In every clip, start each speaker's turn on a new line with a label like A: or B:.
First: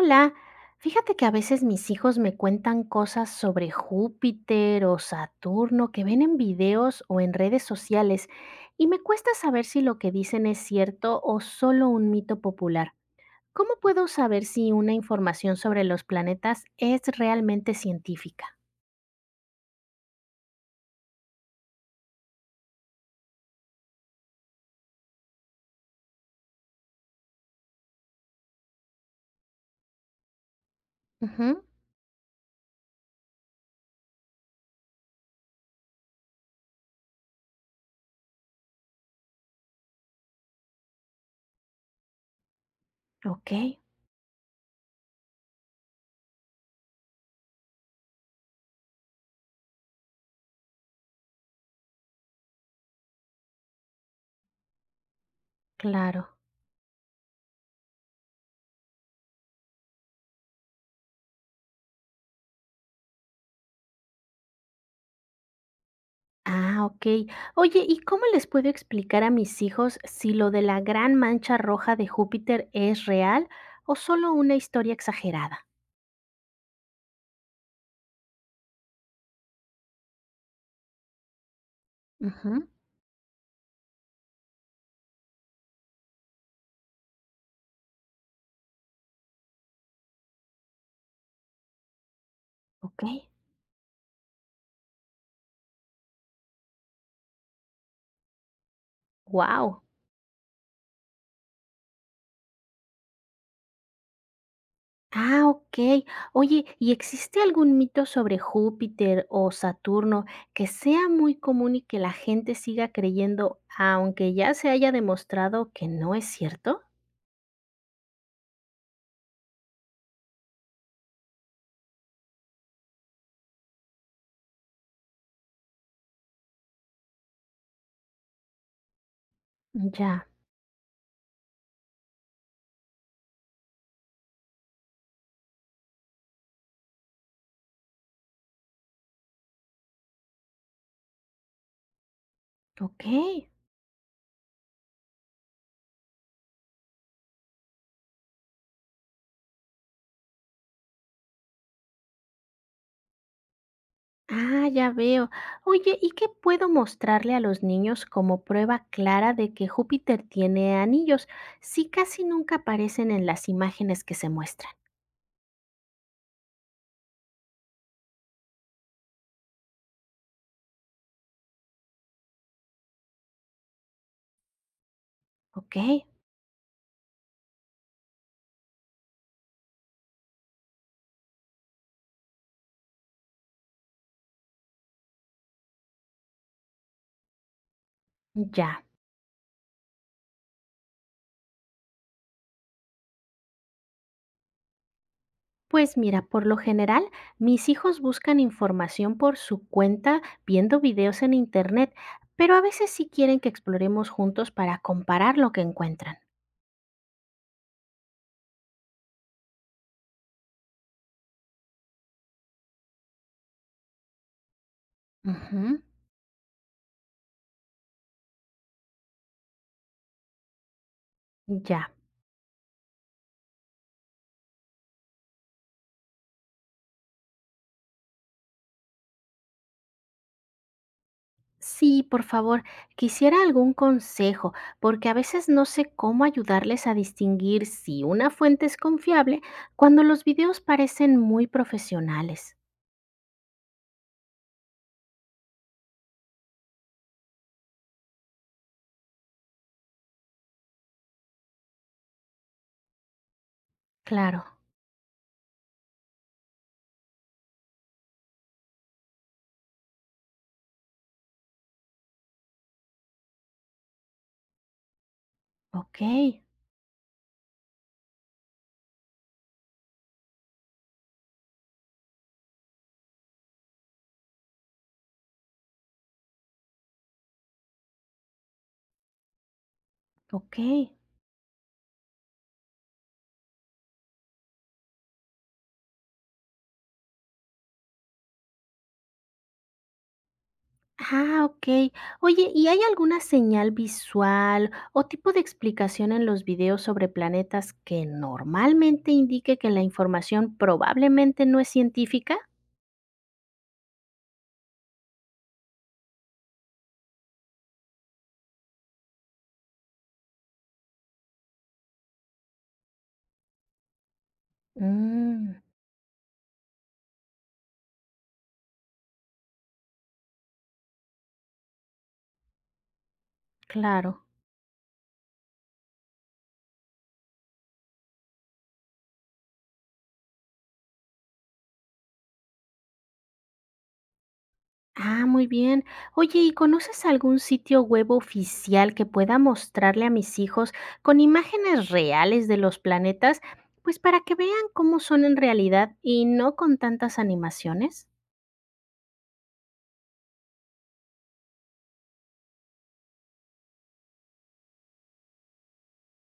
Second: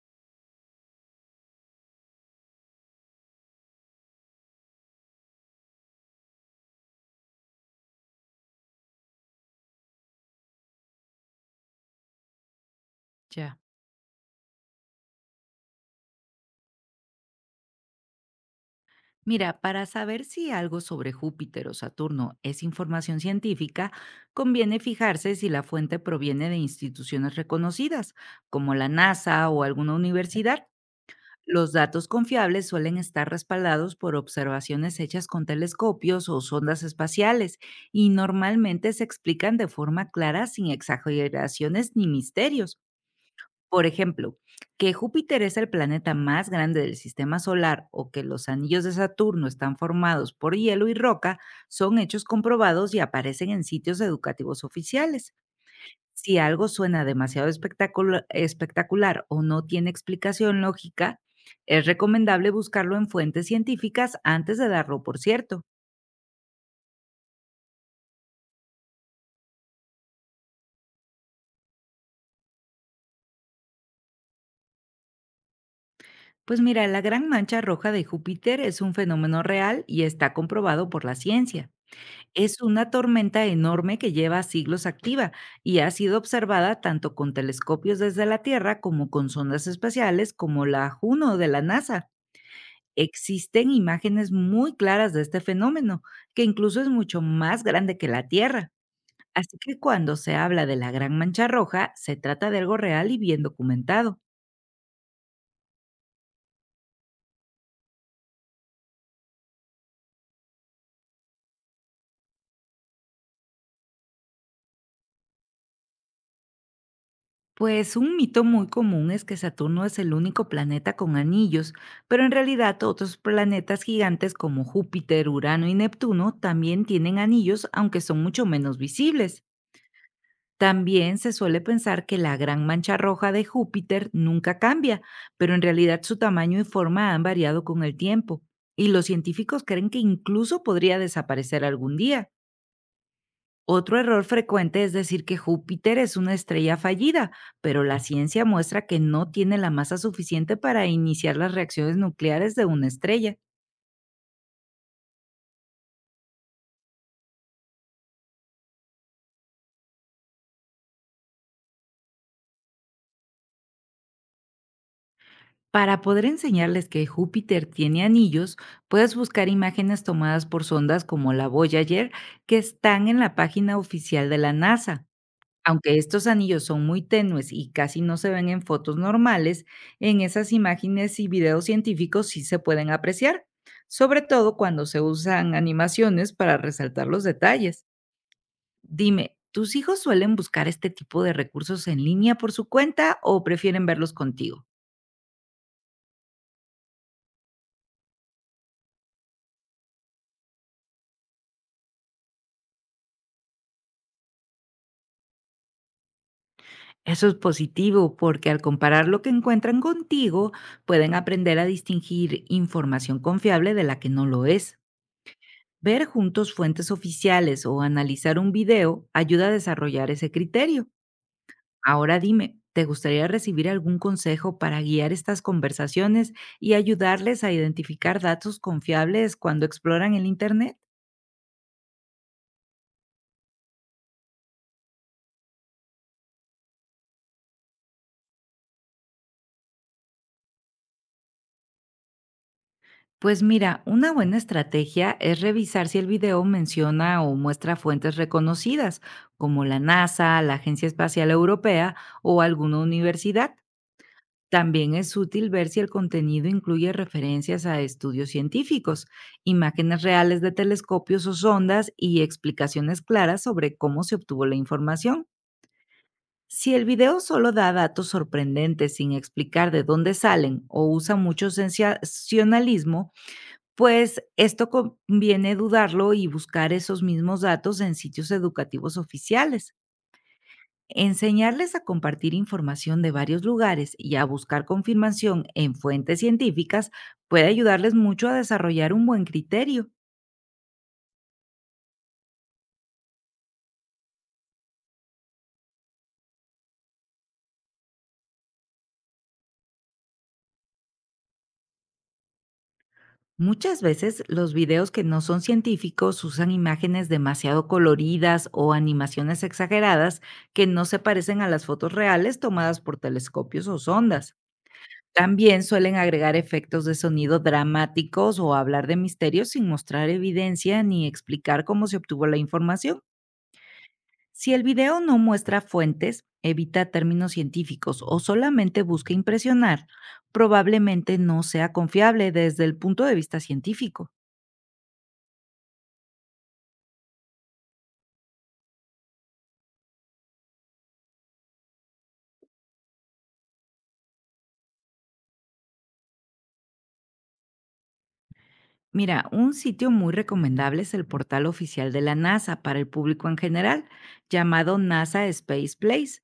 A: Hola, fíjate que a veces mis hijos me cuentan cosas sobre Júpiter o Saturno que ven en videos o en redes sociales y me cuesta saber si lo que dicen es cierto o solo un mito popular.
B: Ya.
A: ¿Cómo puedo saber si una información sobre los planetas es realmente científica?
B: Mira, para saber si algo sobre Júpiter o Saturno es información científica, conviene fijarse si la fuente proviene de instituciones reconocidas, como la NASA o alguna universidad.
A: Ujú.
B: Los datos confiables suelen estar respaldados por observaciones hechas con telescopios o sondas espaciales y normalmente se explican de forma clara sin exageraciones ni misterios.
A: Ok.
B: Por ejemplo, que Júpiter es el planeta más grande del sistema solar o que los anillos de Saturno están formados por hielo y roca son hechos comprobados y aparecen en sitios educativos oficiales.
A: Claro.
B: Si algo suena demasiado espectacular o no tiene explicación lógica, es recomendable buscarlo en fuentes científicas antes de darlo por cierto.
A: Ah, ok. Oye, ¿y cómo les puedo explicar a mis hijos si lo de la gran mancha roja de Júpiter es real o solo una historia exagerada?
B: Pues mira, la gran mancha roja de Júpiter es un fenómeno real y está comprobado por la ciencia. Es
A: Ujú.
B: una tormenta enorme que lleva siglos activa y ha sido observada tanto con telescopios desde la Tierra como con sondas espaciales como la Juno de la NASA.
A: Okey.
B: Existen imágenes muy claras de este fenómeno, que incluso es mucho más grande que la Tierra. Así que
A: Wow.
B: cuando se habla de la Gran Mancha Roja, se trata de algo real y bien documentado.
A: Ah, okey. Oye, ¿y existe algún mito sobre Júpiter o Saturno que sea muy común y que la gente siga creyendo, aunque ya se haya demostrado que no es cierto?
B: Pues un mito muy común es que Saturno es el único planeta con anillos, pero en realidad otros planetas gigantes como Júpiter, Urano y Neptuno también tienen anillos, aunque son mucho menos visibles.
A: Ya.
B: También se suele pensar que la gran mancha roja de Júpiter nunca cambia, pero en realidad su tamaño y forma han variado con el tiempo, y los científicos creen que incluso podría desaparecer algún día.
A: Okey.
B: Otro error frecuente es decir que Júpiter es una estrella fallida, pero la ciencia muestra que no tiene la masa suficiente para iniciar las reacciones nucleares de una estrella.
A: Ah, ya veo. Oye, ¿y qué puedo mostrarle a los niños como prueba clara de que Júpiter tiene anillos, si casi nunca aparecen en las imágenes que se muestran?
B: Para poder enseñarles que Júpiter tiene anillos, puedes buscar imágenes tomadas por sondas como la Voyager que están en la página oficial de la NASA. Aunque
A: Okey.
B: estos anillos son muy tenues y casi no se ven en fotos normales, en esas imágenes y videos científicos sí se pueden apreciar, sobre todo cuando se usan animaciones para resaltar los detalles.
A: Ya.
B: Dime, ¿tus hijos suelen buscar este tipo de recursos en línea por su cuenta o prefieren verlos contigo?
A: Pues mira, por lo general, mis hijos buscan información por su cuenta viendo videos en internet, pero a veces sí quieren que exploremos juntos para comparar lo que encuentran.
B: Eso es positivo porque al comparar lo que encuentran contigo, pueden aprender a distinguir información confiable de la que no lo es.
A: Ujú.
B: Ver juntos fuentes oficiales o analizar un video ayuda a desarrollar ese criterio.
A: Ya.
B: Ahora dime, ¿te gustaría recibir algún consejo para guiar estas conversaciones y ayudarles a identificar datos confiables cuando exploran el Internet?
A: Sí, por favor, quisiera algún consejo, porque a veces no sé cómo ayudarles a distinguir si una fuente es confiable cuando los videos parecen muy profesionales.
B: Pues mira, una buena estrategia es revisar si el video menciona o muestra fuentes reconocidas, como la NASA, la Agencia Espacial Europea o alguna universidad.
A: Claro.
B: También es útil ver si el contenido incluye referencias a estudios científicos, imágenes reales de telescopios o sondas y explicaciones claras sobre cómo se obtuvo la información.
A: Ok.
B: Si el video solo da datos sorprendentes sin explicar de dónde salen o usa mucho sensacionalismo, pues esto conviene dudarlo y buscar esos mismos datos en sitios educativos oficiales.
A: Ok.
B: Enseñarles a compartir información de varios lugares y a buscar confirmación en fuentes científicas puede ayudarles mucho a desarrollar un buen criterio.
A: Ah, okey. Oye, ¿y hay alguna señal visual o tipo de explicación en los videos sobre planetas que normalmente indique que la información probablemente no es científica?
B: Muchas veces los videos que no son científicos usan imágenes demasiado coloridas o animaciones exageradas que no se parecen a las fotos reales tomadas por telescopios o sondas.
A: Mm.
B: También suelen agregar efectos de sonido dramáticos o hablar de misterios sin mostrar evidencia ni explicar cómo se obtuvo la información.
A: Claro.
B: Si el video no muestra fuentes, evita términos científicos o solamente busca impresionar, probablemente no sea confiable desde el punto de vista científico.
A: Ah, muy bien. Oye, ¿y conoces algún sitio web oficial que pueda mostrarle a mis hijos con imágenes reales de los planetas, pues para que vean cómo son en realidad y no con tantas animaciones?
B: Mira, un sitio muy recomendable es el portal oficial de la NASA para el público en general, llamado NASA Space Place,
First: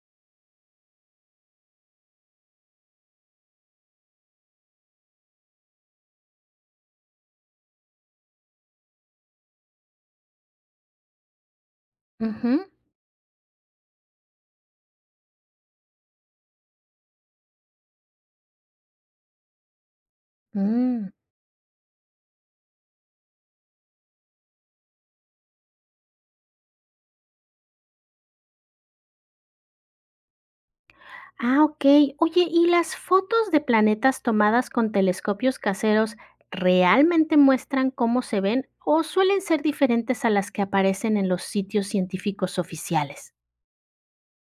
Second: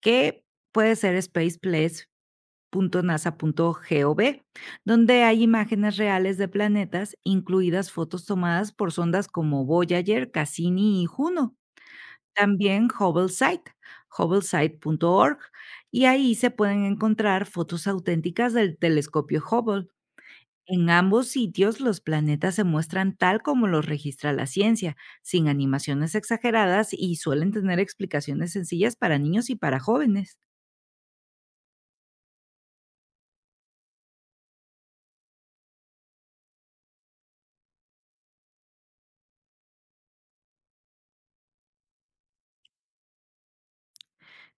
B: que puede ser spaceplace.nasa.gov, donde hay imágenes reales de planetas, incluidas fotos tomadas por sondas como Voyager, Cassini y Juno.
A: Ujú.
B: También Hubble Site, hubblesite.org, y ahí se pueden encontrar fotos auténticas del telescopio Hubble. En
A: Mm.
B: ambos sitios los planetas se muestran tal como los registra la ciencia, sin animaciones exageradas y suelen tener explicaciones sencillas para niños y para jóvenes.
A: Ah, ok. Oye, ¿y las fotos de planetas tomadas con telescopios caseros realmente muestran cómo se ven o suelen ser diferentes a las que aparecen en los sitios científicos oficiales?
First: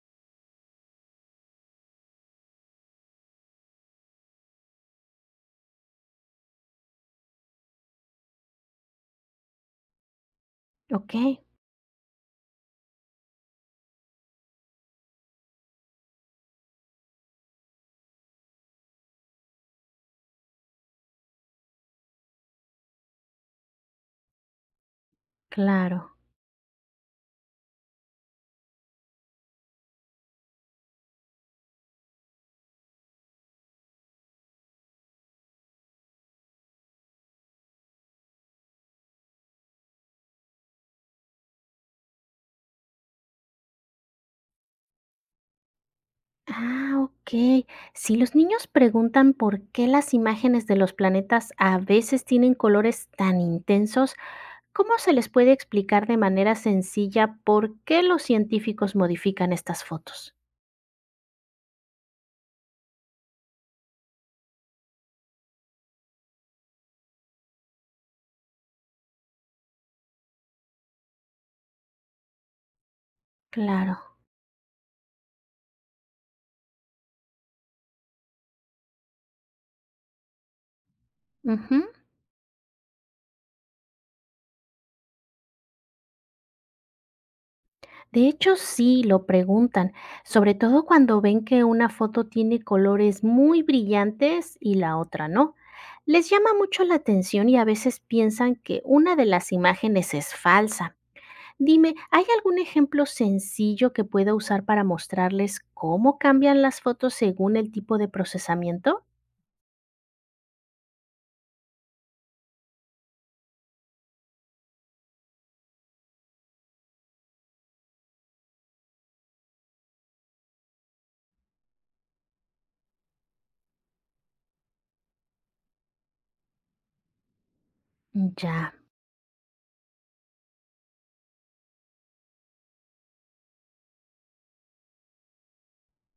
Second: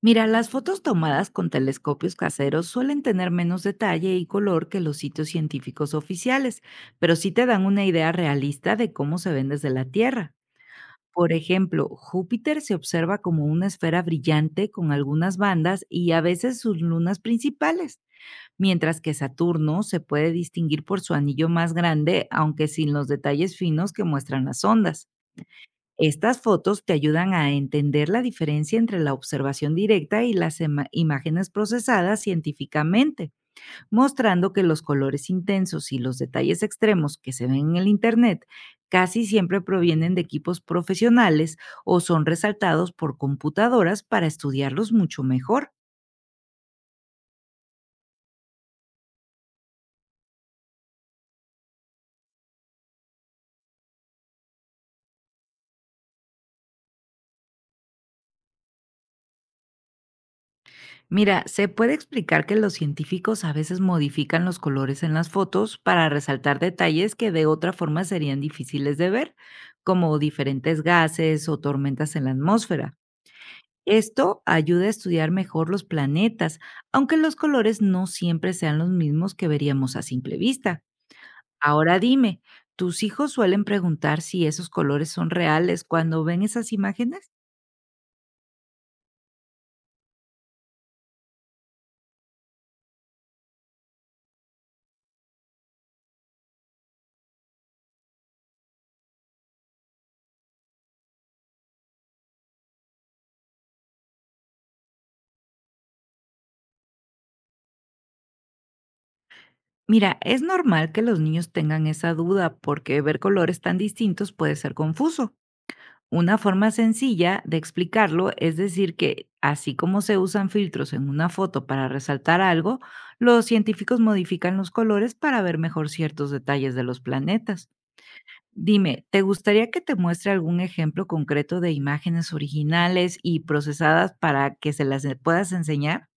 B: Mira, las fotos tomadas con telescopios caseros suelen tener menos detalle y color que los sitios científicos oficiales, pero sí te dan una idea realista de cómo se ven desde la Tierra.
A: Ok.
B: Por ejemplo, Júpiter se observa como una esfera brillante con algunas bandas y a veces sus lunas principales, mientras que Saturno se puede distinguir por su anillo más grande, aunque sin los detalles finos que muestran las ondas.
A: Claro.
B: Estas fotos te ayudan a entender la diferencia entre la observación directa y las imágenes procesadas científicamente, mostrando que los colores intensos y los detalles extremos que se ven en el Internet casi siempre provienen de equipos profesionales o son resaltados por computadoras para estudiarlos mucho mejor.
A: Ah, ok. Si los niños preguntan por qué las imágenes de los planetas a veces tienen colores tan intensos, ¿cómo se les puede explicar de manera sencilla por qué los científicos modifican estas fotos?
B: Mira, se puede explicar que los científicos a veces modifican los colores en las fotos para resaltar detalles que de otra forma serían difíciles de ver, como diferentes gases o tormentas en la atmósfera.
A: Claro.
B: Esto ayuda a estudiar mejor los planetas, aunque los colores no siempre sean los mismos que veríamos a simple vista.
A: Ujú.
B: Ahora dime, ¿tus hijos suelen preguntar si esos colores son reales cuando ven esas imágenes?
A: De hecho, sí, lo preguntan, sobre todo cuando ven que una foto tiene colores muy brillantes y la otra no. Les llama mucho la atención y a veces piensan que una de las imágenes es falsa. Dime, ¿hay algún ejemplo sencillo que pueda usar para mostrarles cómo cambian las fotos según el tipo de procesamiento?
B: Mira, es normal que los niños tengan esa duda porque ver colores tan distintos puede ser confuso. Una forma sencilla de explicarlo es decir que, así como se usan filtros en una foto para resaltar algo, los científicos modifican los colores para ver mejor ciertos detalles de los planetas.
A: Ya.
B: Dime, ¿te gustaría que te muestre algún ejemplo concreto de imágenes originales y procesadas para que se las puedas enseñar?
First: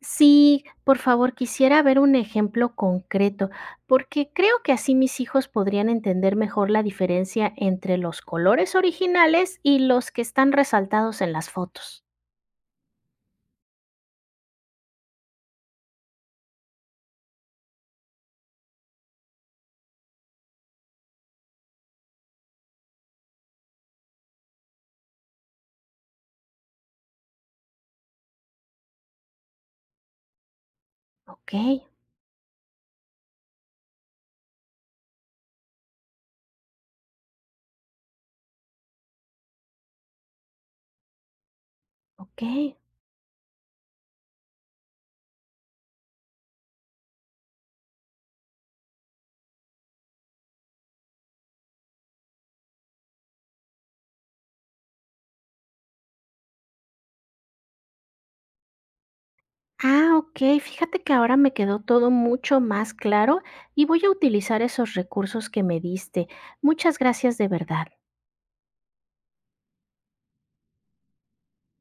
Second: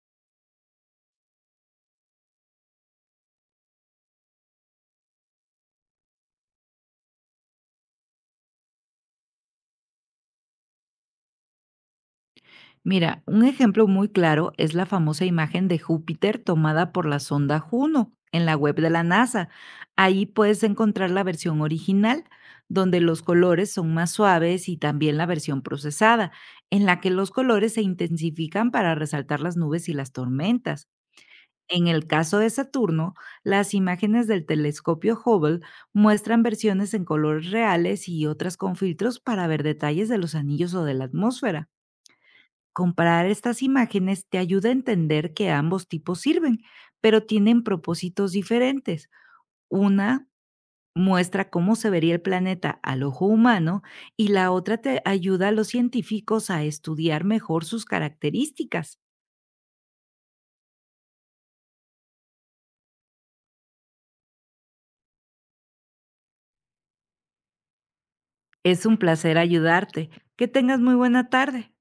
A: Sí, por favor, quisiera ver un ejemplo concreto, porque creo que así mis hijos podrían entender mejor la diferencia entre los colores originales y los que están resaltados en las fotos.
B: Mira, un ejemplo muy claro es la famosa imagen de Júpiter tomada por la sonda Juno en la web de la NASA. Ahí puedes encontrar la versión original, donde los colores son más suaves, y también la versión procesada, en la que los colores se intensifican para resaltar las nubes y las tormentas.
A: Ok.
B: En el caso de Saturno, las imágenes del telescopio Hubble muestran versiones en colores reales y otras con filtros para ver detalles de los anillos o de la atmósfera.
A: Ok.
B: Comparar estas imágenes te ayuda a entender que ambos tipos sirven, pero tienen propósitos diferentes. Una muestra cómo se vería el planeta al ojo humano y la otra te ayuda a los científicos a estudiar mejor sus características.
A: Ah, ok. Fíjate que ahora me quedó todo mucho más claro y voy a utilizar esos recursos que me diste. Muchas gracias de verdad.
B: Es un placer ayudarte. Que tengas muy buena tarde.